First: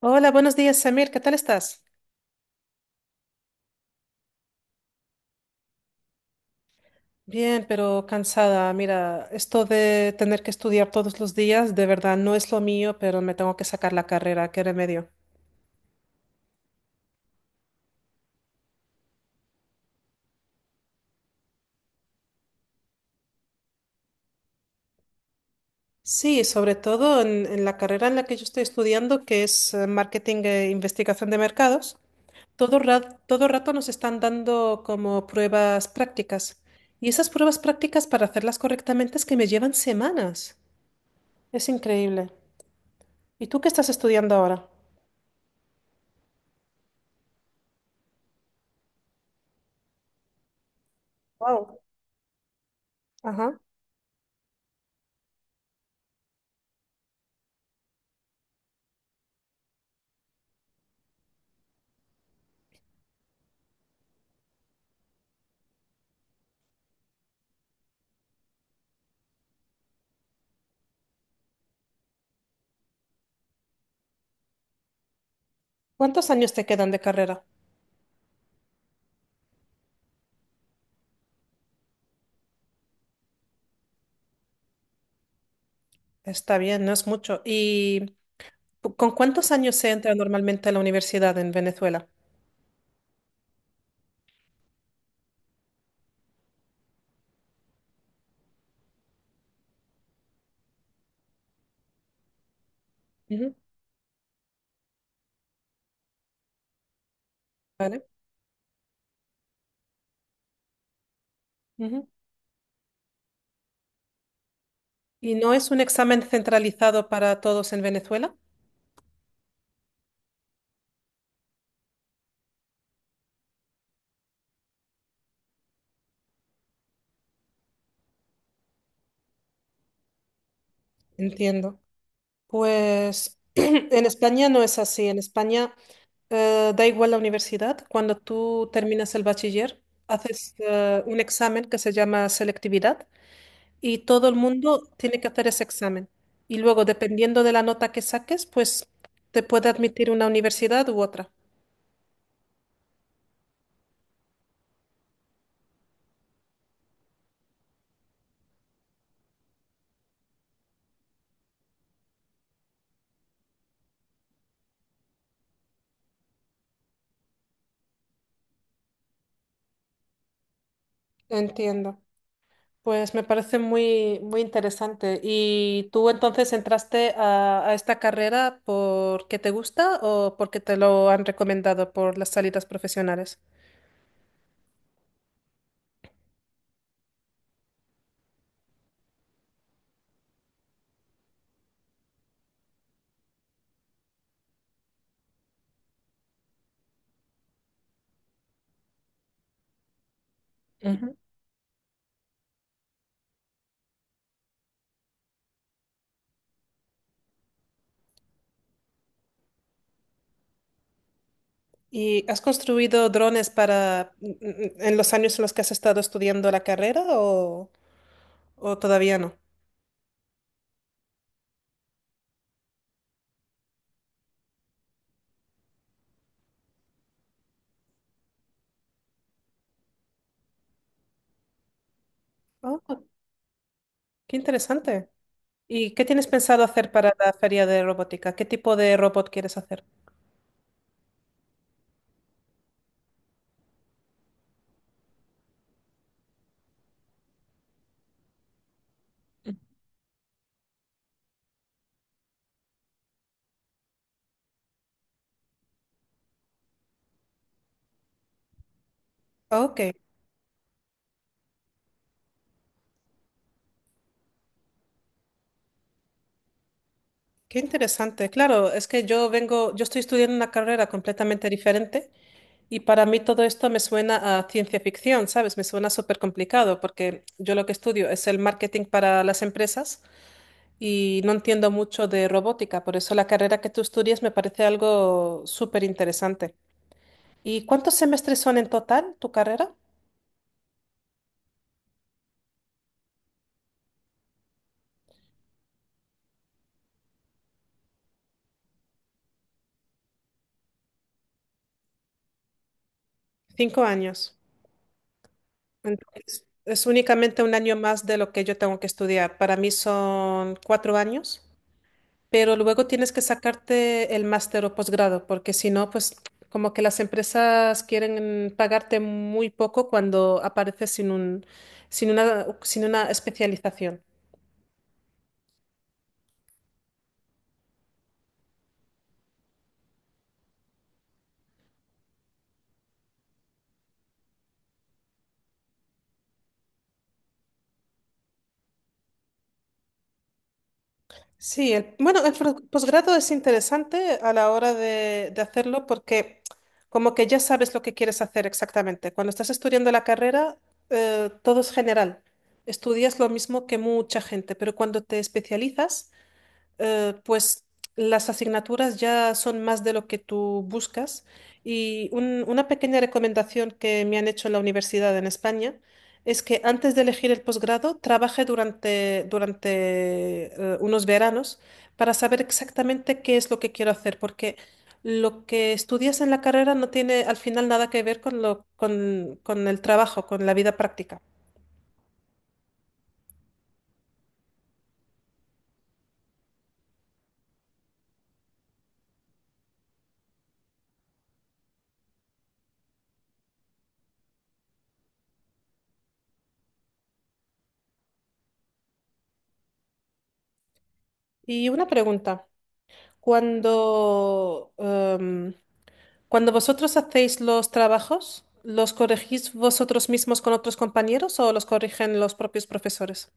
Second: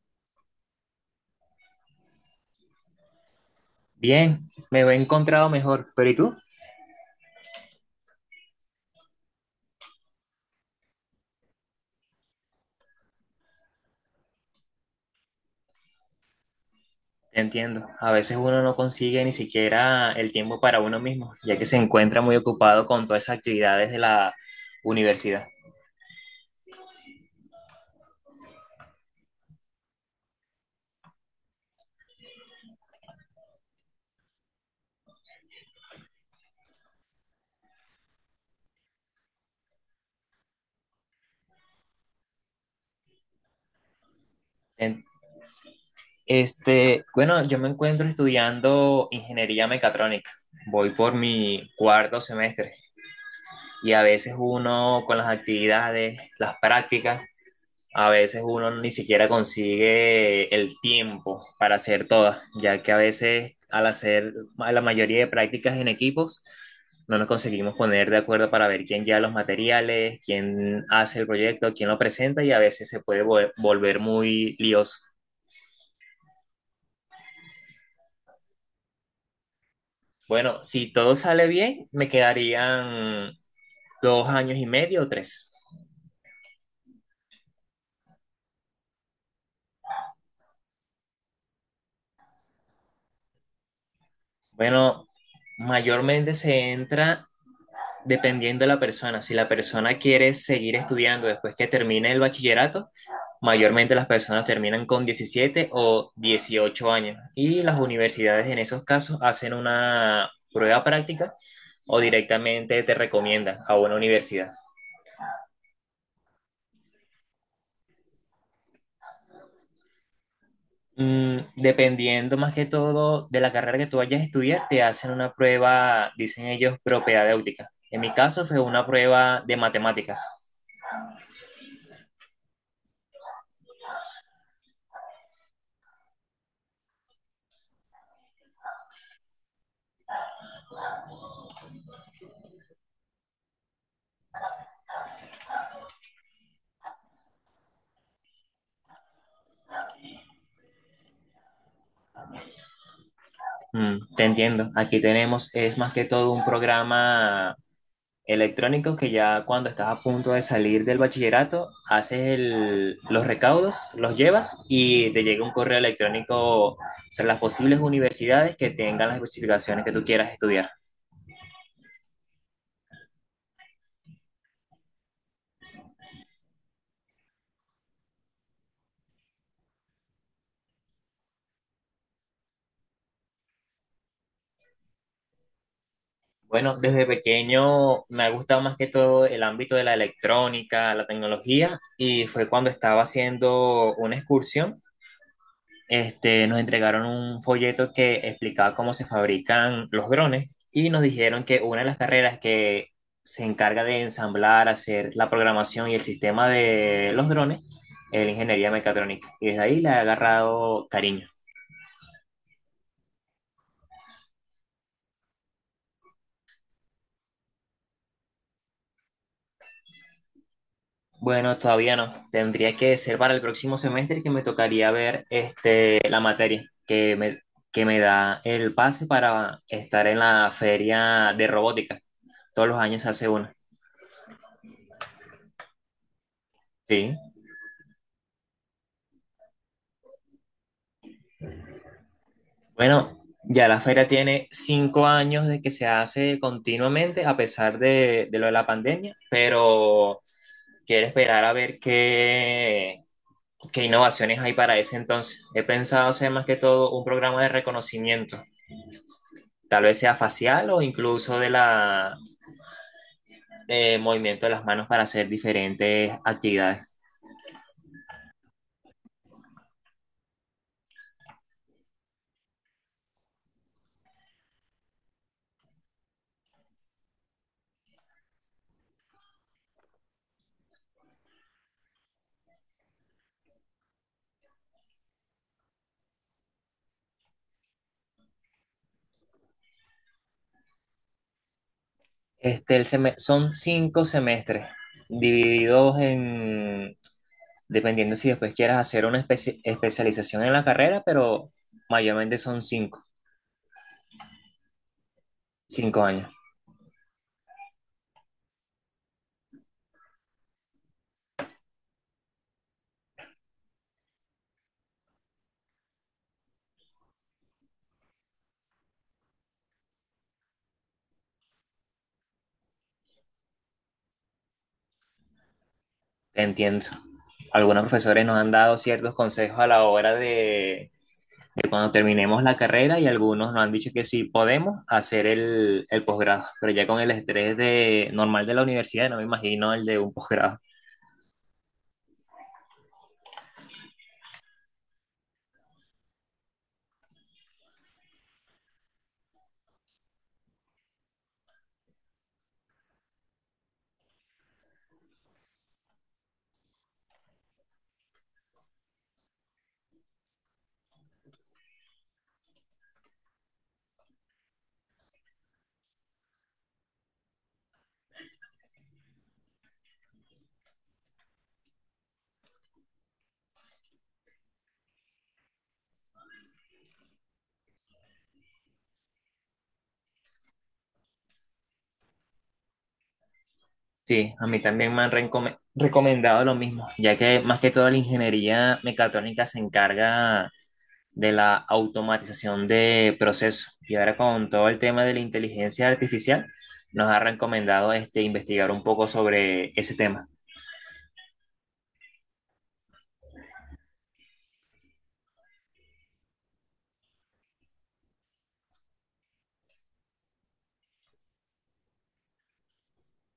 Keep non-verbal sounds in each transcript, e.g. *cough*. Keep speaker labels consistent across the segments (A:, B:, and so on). A: Hola, buenos días, Samir. ¿Qué tal estás?
B: Bien, me he encontrado mejor, pero ¿y tú?
A: Bien, pero cansada. Mira, esto de tener que estudiar todos los días, de verdad no es lo mío, pero me tengo que sacar la carrera. ¿Qué remedio?
B: Te entiendo, a veces uno no consigue ni siquiera el tiempo para uno mismo, ya que se encuentra muy ocupado con todas esas actividades de la universidad.
A: Sí, sobre todo en la carrera en la que yo estoy estudiando, que es marketing e investigación de mercados, todo rato nos están dando como pruebas prácticas. Y esas pruebas prácticas, para hacerlas correctamente, es que me llevan semanas. Es increíble. ¿Y tú qué estás estudiando ahora?
B: En- yo me encuentro estudiando ingeniería mecatrónica. Voy por mi
A: Wow.
B: cuarto semestre y a veces uno con las actividades, las prácticas. A veces uno ni siquiera consigue el tiempo para hacer todas, ya que a veces al hacer la mayoría de prácticas en equipos, no nos conseguimos poner de acuerdo para ver quién lleva los materiales, quién hace el proyecto, quién lo presenta, y a veces se puede volver muy lioso.
A: ¿Cuántos años te quedan de carrera?
B: Bueno, si todo sale bien, me quedarían dos años y medio o tres.
A: Está bien, no es mucho. ¿Y con cuántos años se entra normalmente a la universidad en Venezuela?
B: Bueno, mayormente se entra, dependiendo de la persona, si la persona quiere seguir estudiando después que termine el bachillerato,
A: Ujú.
B: mayormente las personas terminan con 17 o 18 años y las
A: ¿Vale?
B: universidades en esos casos hacen una prueba práctica, o
A: Ujú.
B: directamente te recomiendan a una universidad.
A: ¿Y no es un examen centralizado para todos en Venezuela?
B: Mm, dependiendo más que todo de la carrera que tú vayas a estudiar, te hacen una prueba, dicen ellos, propedéutica. En mi caso fue una prueba de matemáticas.
A: Entiendo. Pues *clears throat* en España no es así. En España da igual la universidad. Cuando tú terminas el bachiller, haces un examen que se llama selectividad y todo el mundo tiene que hacer ese examen. Y luego, dependiendo de la nota que saques, pues te puede admitir una universidad u otra.
B: Mm, te entiendo. Aquí tenemos, es más que todo un programa electrónico que ya cuando estás a punto de salir del bachillerato, haces los recaudos, los llevas y te llega un correo electrónico sobre las posibles universidades que tengan las especificaciones que tú quieras estudiar.
A: Entiendo. Pues me parece muy interesante. ¿Y tú entonces entraste a esta carrera porque te gusta o porque te lo han recomendado por las salidas profesionales?
B: Bueno, desde pequeño me ha gustado más que todo el ámbito de la electrónica, la tecnología, y fue cuando estaba haciendo una excursión. Nos entregaron un folleto que explicaba cómo se fabrican los drones y nos
A: Ujú.
B: dijeron que una de las carreras que se encarga de ensamblar, hacer la programación y el sistema de los drones es la ingeniería mecatrónica. Y desde ahí le he agarrado cariño.
A: ¿Y has construido drones para en los años en los que has estado estudiando la carrera o todavía no?
B: Bueno, todavía no. Tendría que ser para el próximo semestre que me tocaría ver la materia que me da el pase para estar en la feria de robótica. Todos los
A: Ah,
B: años se hace una.
A: qué interesante. ¿Y qué tienes pensado hacer para
B: Sí.
A: la feria de robótica? ¿Qué tipo de robot quieres hacer?
B: Bueno, ya la feria tiene 5 años de que se hace continuamente, a pesar de lo de la pandemia, pero quiero esperar a ver qué innovaciones hay para ese entonces. He pensado hacer más que todo un programa de reconocimiento,
A: Ok,
B: tal vez sea facial o incluso de movimiento de las manos para hacer diferentes actividades.
A: qué interesante. Claro, es que yo vengo, yo estoy estudiando una carrera completamente diferente y para mí todo esto me suena a ciencia ficción, ¿sabes? Me suena súper complicado porque yo lo que estudio es el marketing para las empresas y no entiendo mucho de robótica, por eso la carrera que tú estudias me parece algo súper interesante. ¿Y cuántos semestres son en total tu carrera?
B: Son 5 semestres divididos en, dependiendo si después quieras hacer una especialización en la carrera, pero mayormente son cinco,
A: Cinco años.
B: cinco años,
A: Entonces, es únicamente un año más de lo que yo tengo que estudiar. Para mí son cuatro años, pero luego tienes que sacarte el máster o posgrado, porque si no, pues como que las empresas quieren pagarte muy poco cuando apareces sin una especialización.
B: Te entiendo. Algunos profesores nos han dado ciertos consejos a la hora de cuando terminemos la carrera, y algunos nos han dicho que sí podemos hacer el posgrado, pero ya con el estrés normal de la universidad, no me imagino el de un posgrado.
A: Sí, bueno, posgrado es interesante a la hora de hacerlo porque como que ya sabes lo que quieres hacer exactamente. Cuando estás estudiando la carrera, todo es general. Estudias lo mismo que mucha gente, pero cuando te especializas, pues las asignaturas ya son más de lo que tú buscas y una pequeña recomendación que me han hecho en la universidad en España es que antes de elegir el posgrado trabaje durante unos veranos para saber exactamente qué es lo que quiero hacer, porque lo que estudias en la carrera no tiene al final nada que ver con el trabajo, con la vida práctica.
B: Sí, a mí también me han recomendado lo mismo, ya que más que todo la ingeniería mecatrónica se encarga de la automatización de procesos. Y ahora con todo el tema de la inteligencia artificial, nos ha recomendado investigar un poco sobre ese tema.
A: Y una pregunta. Cuando em, Cuando vosotros hacéis los trabajos, ¿los corregís vosotros mismos con otros compañeros o los corrigen los propios profesores?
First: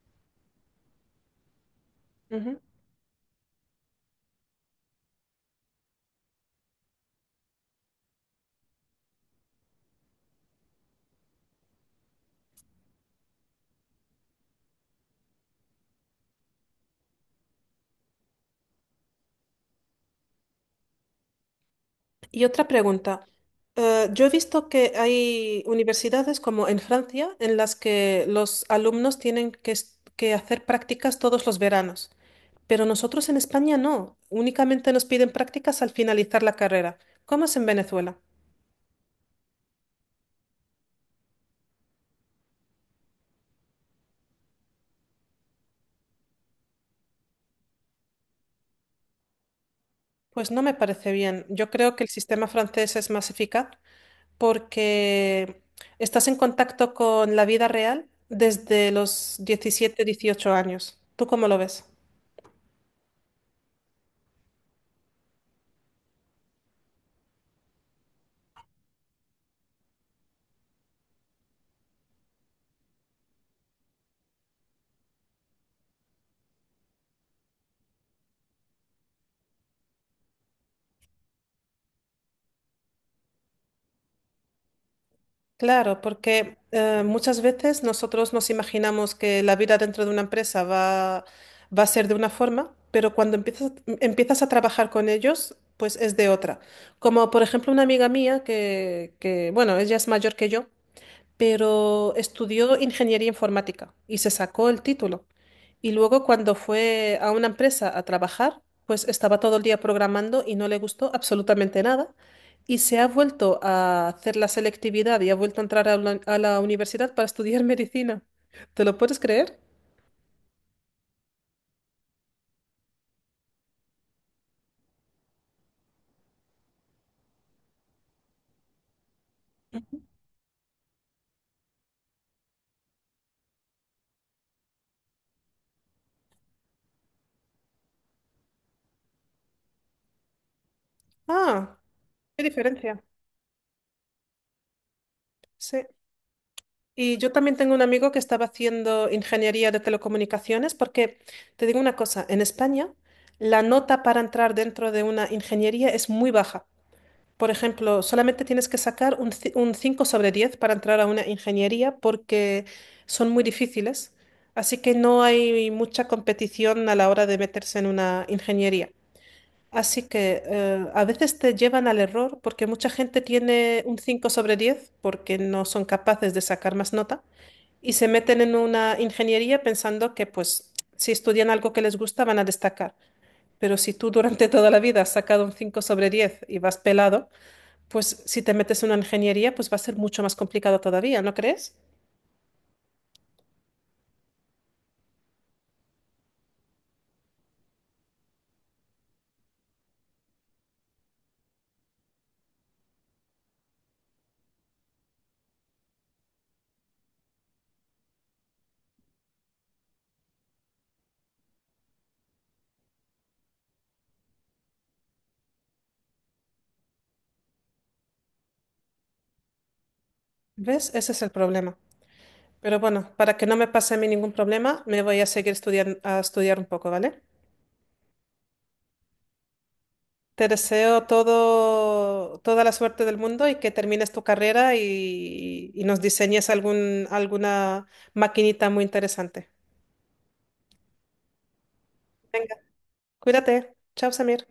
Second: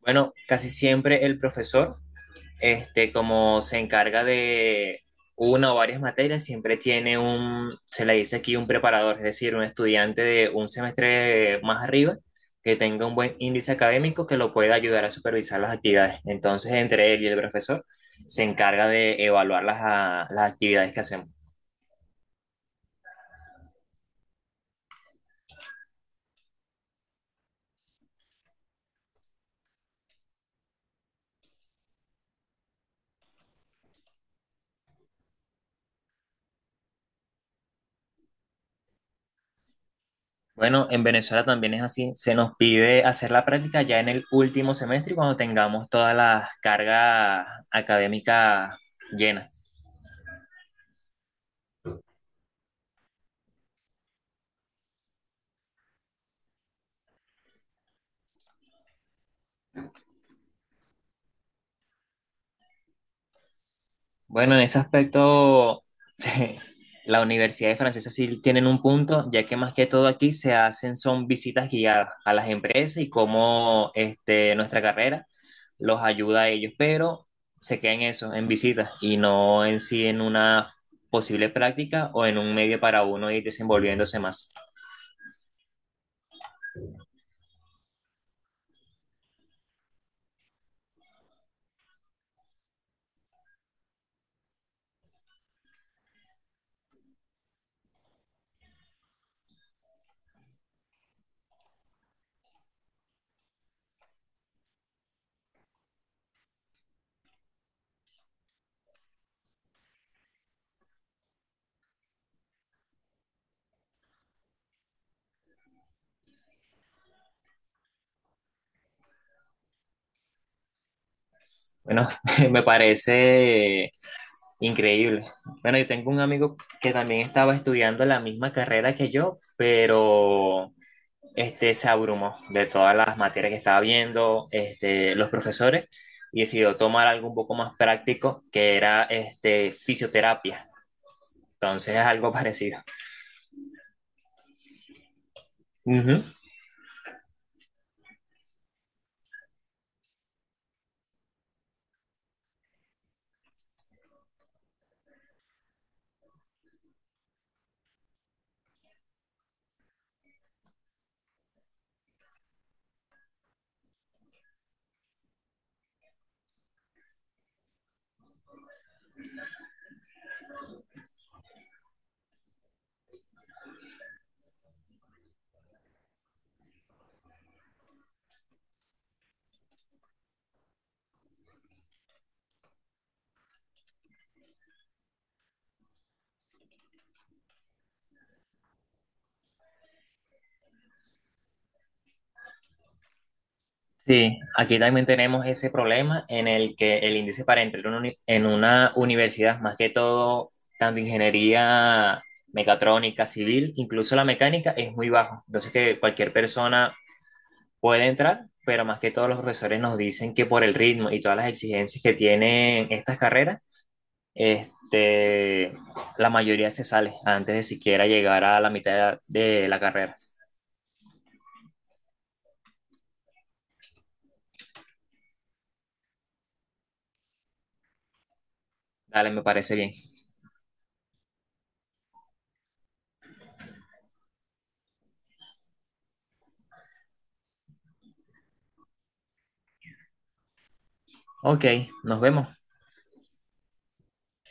B: Bueno, casi siempre el profesor,
A: Ujú.
B: como se encarga de una o varias materias, siempre tiene un, se le dice aquí un preparador, es decir, un estudiante de un semestre más arriba que tenga un buen índice académico que lo pueda ayudar a supervisar las actividades. Entonces, entre él y el profesor se encarga de evaluar las actividades que hacemos.
A: Y otra pregunta. Yo he visto que hay universidades como en Francia en las que los alumnos tienen que hacer prácticas todos los veranos, pero nosotros en España no. Únicamente nos piden prácticas al finalizar la carrera. ¿Cómo es en Venezuela?
B: Bueno, en Venezuela también es así. Se nos pide hacer la práctica ya en el último semestre y cuando tengamos todas las cargas académicas llenas.
A: Pues no me parece bien. Yo creo que el sistema francés es más eficaz porque estás en contacto con la vida real desde los 17, 18 años. ¿Tú cómo lo ves?
B: Bueno, en ese aspecto, *laughs* la Universidad de Francesa sí tienen un punto, ya que más que todo aquí se hacen son visitas guiadas a las empresas y cómo nuestra carrera los ayuda a ellos, pero se queda en eso, en visitas, y no en sí en una posible práctica o en un medio para uno ir desenvolviéndose más.
A: Claro, porque muchas veces nosotros nos imaginamos que la vida dentro de una empresa va a ser de una forma, pero cuando empiezas a trabajar con ellos, pues es de otra. Como por ejemplo una amiga mía bueno, ella es mayor que yo pero estudió ingeniería informática y se sacó el título. Y luego cuando fue a una empresa a trabajar, pues estaba todo el día programando y no le gustó absolutamente nada. Y se ha vuelto a hacer la selectividad y ha vuelto a entrar a a la universidad para estudiar *laughs* medicina. ¿Te lo puedes creer?
B: Bueno, *laughs* me parece increíble. Bueno, yo tengo un amigo que también estaba estudiando la misma carrera que yo, pero se abrumó de todas las materias que estaba viendo, los profesores, y decidió tomar algo un poco más práctico, que era fisioterapia.
A: Ah,
B: Entonces es algo *laughs*
A: qué
B: parecido.
A: diferencia. Sí.
B: Ujú.
A: Y yo también tengo un amigo que estaba haciendo ingeniería de telecomunicaciones porque, te digo una cosa, en España la nota para entrar dentro de una ingeniería es muy baja. Por ejemplo, solamente tienes que sacar un 5 sobre 10 para entrar a una ingeniería porque son muy difíciles. Así que no hay mucha competición a la hora de meterse en una ingeniería. Así que a veces te llevan al error porque mucha gente tiene un 5 sobre 10 porque no son capaces de sacar más nota y se meten en una ingeniería pensando que pues si estudian algo que les gusta van a destacar. Pero si tú durante toda la vida has sacado un 5 sobre 10 y vas pelado, pues si te metes en una ingeniería pues va a ser mucho más complicado todavía, ¿no crees?
B: Sí, aquí también tenemos ese problema en el que el índice para entrar en una en una universidad, más que todo, tanto ingeniería mecatrónica, civil, incluso la mecánica, es muy bajo. Entonces que cualquier persona puede entrar, pero más que todos los profesores nos dicen que por el ritmo y todas las exigencias que tienen estas carreras, este, la mayoría se sale antes de siquiera llegar a la mitad de la carrera.
A: ¿Ves? Ese es el problema. Pero bueno, para que no me pase a mí ningún problema, me voy a seguir estudiando, a estudiar un poco, ¿vale?
B: Dale, me parece bien.
A: Te deseo toda la suerte del mundo y que termines tu carrera y nos diseñes alguna maquinita muy interesante.
B: Ok, nos vemos.
A: Venga. Cuídate. Chao, Samir.